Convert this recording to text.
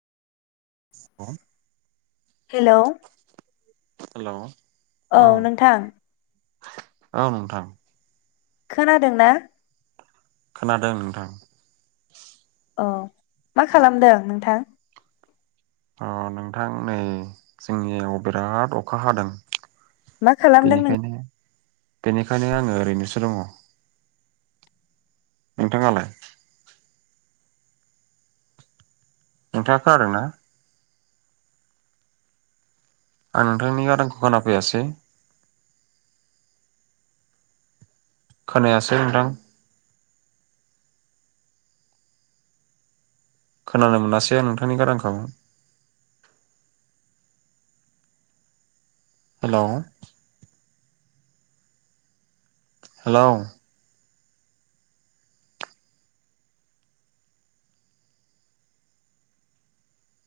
[unintelligible] हेल औ हेलौ औ नोंथां औ नोंथां खोनादों ना खोनादों नोंथां। अ मा खालामदों नोंथां अ नोंथां नै जोंनियाव बिराद अखा हादों। मा खालामदों नों? बेनिखायनो बेनिखायनो आङो ओरैनोसो दङ। नोंथाङालाय? नोंथाङा खोनादों ना? आं नोंथांनि गारांखौ खोना फैयासै। खोनायासै नोंथां। खोनानो मोनासै नोंथांनि गारांखौ हेल हेल